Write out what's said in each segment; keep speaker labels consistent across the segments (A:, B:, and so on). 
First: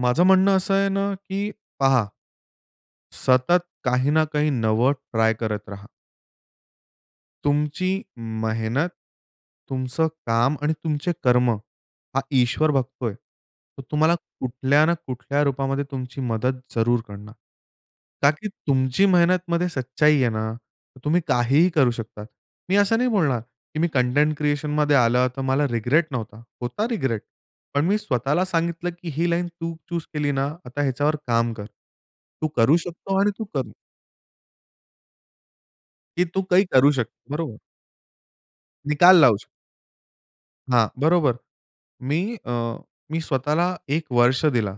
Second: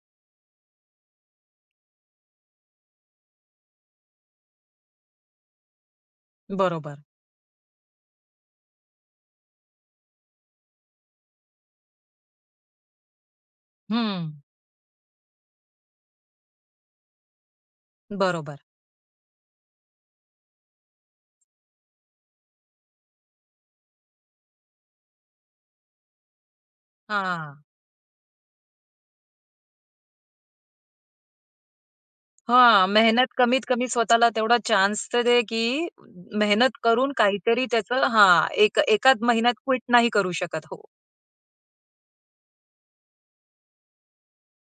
A: माझं म्हणणं असं आहे ना, की पहा सतत काही ना काही नवं ट्राय करत राहा.
B: बरोबर.
A: तुमची मेहनत, तुमचं काम आणि तुमचे कर्म, हा ईश्वर बघतोय. तर तुम्हाला
B: हं.
A: कुठल्या ना कुठल्या रूपामध्ये तुमची मदत जरूर करणार. का की
B: बरोबर.
A: तुमची मेहनतमध्ये सच्चाई आहे ना, तर तुम्ही काहीही करू शकता. मी असं नाही बोलणार, की मी कंटेंट क्रिएशनमध्ये आलं तर मला रिग्रेट नव्हता. होता रिग्रेट,
B: हां.
A: पण मी स्वतःला सांगितलं की ही लाईन तू चूज केली ना, आता ह्याच्यावर काम कर. तू करू
B: हां.
A: शकतो आणि
B: मेहनत
A: तू
B: कमीत
A: कर.
B: कमी स्वतःला तेवढा चान्स तर दे की
A: की तू काही
B: मेहनत
A: करू शकतो.
B: करून
A: बरोबर.
B: काहीतरी त्याचं हां, एक
A: निकाल
B: एकाच
A: लावू श
B: महिन्यात क्विट नाही करू शकत. हो.
A: हां. बरोबर. मी अ, मी स्वतःला 1 वर्ष दिला.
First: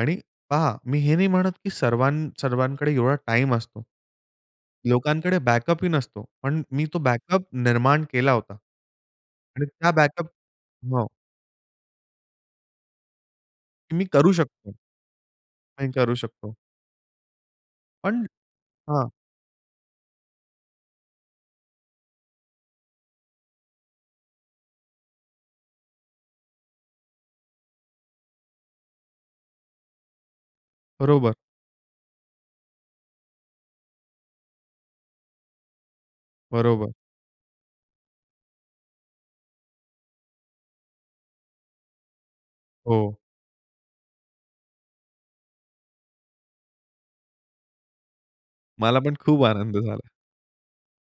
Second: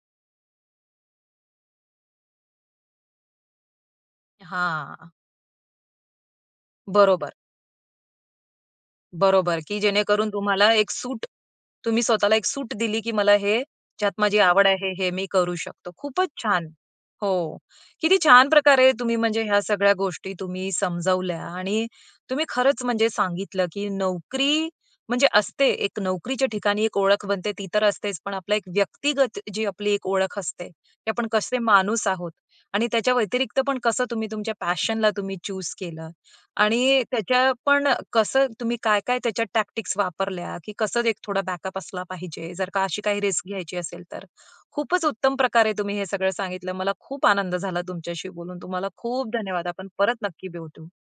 A: आणि पहा मी हे नाही म्हणत की सर्व सर्वांकडे एवढा टाईम असतो.
B: हां.
A: लोकांकडे बॅकअप ही नसतो. पण मी तो
B: बरोबर.
A: बॅकअप निर्माण केला होता.
B: बरोबर
A: आणि
B: की
A: त्या बॅकअप
B: जेणेकरून तुम्हाला एक
A: हो.
B: सूट, तुम्ही स्वतःला एक सूट दिली की मला हे
A: की मी
B: ज्यात
A: करू
B: माझी आवड
A: शकतो.
B: आहे हे, हे मी करू शकतो.
A: आणि करू
B: खूपच
A: शकतो.
B: छान. हो. किती
A: पण
B: छान प्रकारे
A: हां.
B: तुम्ही म्हणजे ह्या सगळ्या गोष्टी तुम्ही समजावल्या आणि तुम्ही खरंच म्हणजे सांगितलं की नोकरी म्हणजे असते. एक नोकरीच्या ठिकाणी एक ओळख बनते ती तर असतेच पण आपला एक व्यक्तिगत जी आपली एक ओळख असते की आपण
A: बरोबर.
B: कसे माणूस आहोत आणि त्याच्या व्यतिरिक्त पण कसं तुम्ही तुमच्या पॅशनला तुम्ही चूज केलं
A: बरोबर.
B: आणि त्याच्या पण कसं तुम्ही काय काय त्याच्यात टॅक्टिक्स वापरल्या की कसं एक थोडा बॅकअप असला पाहिजे जर का अशी
A: हो.
B: काही रिस्क घ्यायची असेल तर. खूपच उत्तम प्रकारे तुम्ही हे सगळं सांगितलं. मला खूप आनंद झाला तुमच्याशी बोलून. तुम्हाला
A: मला पण
B: खूप
A: खूप
B: धन्यवाद.
A: आनंद
B: आपण
A: झाला.
B: परत नक्की भेटू.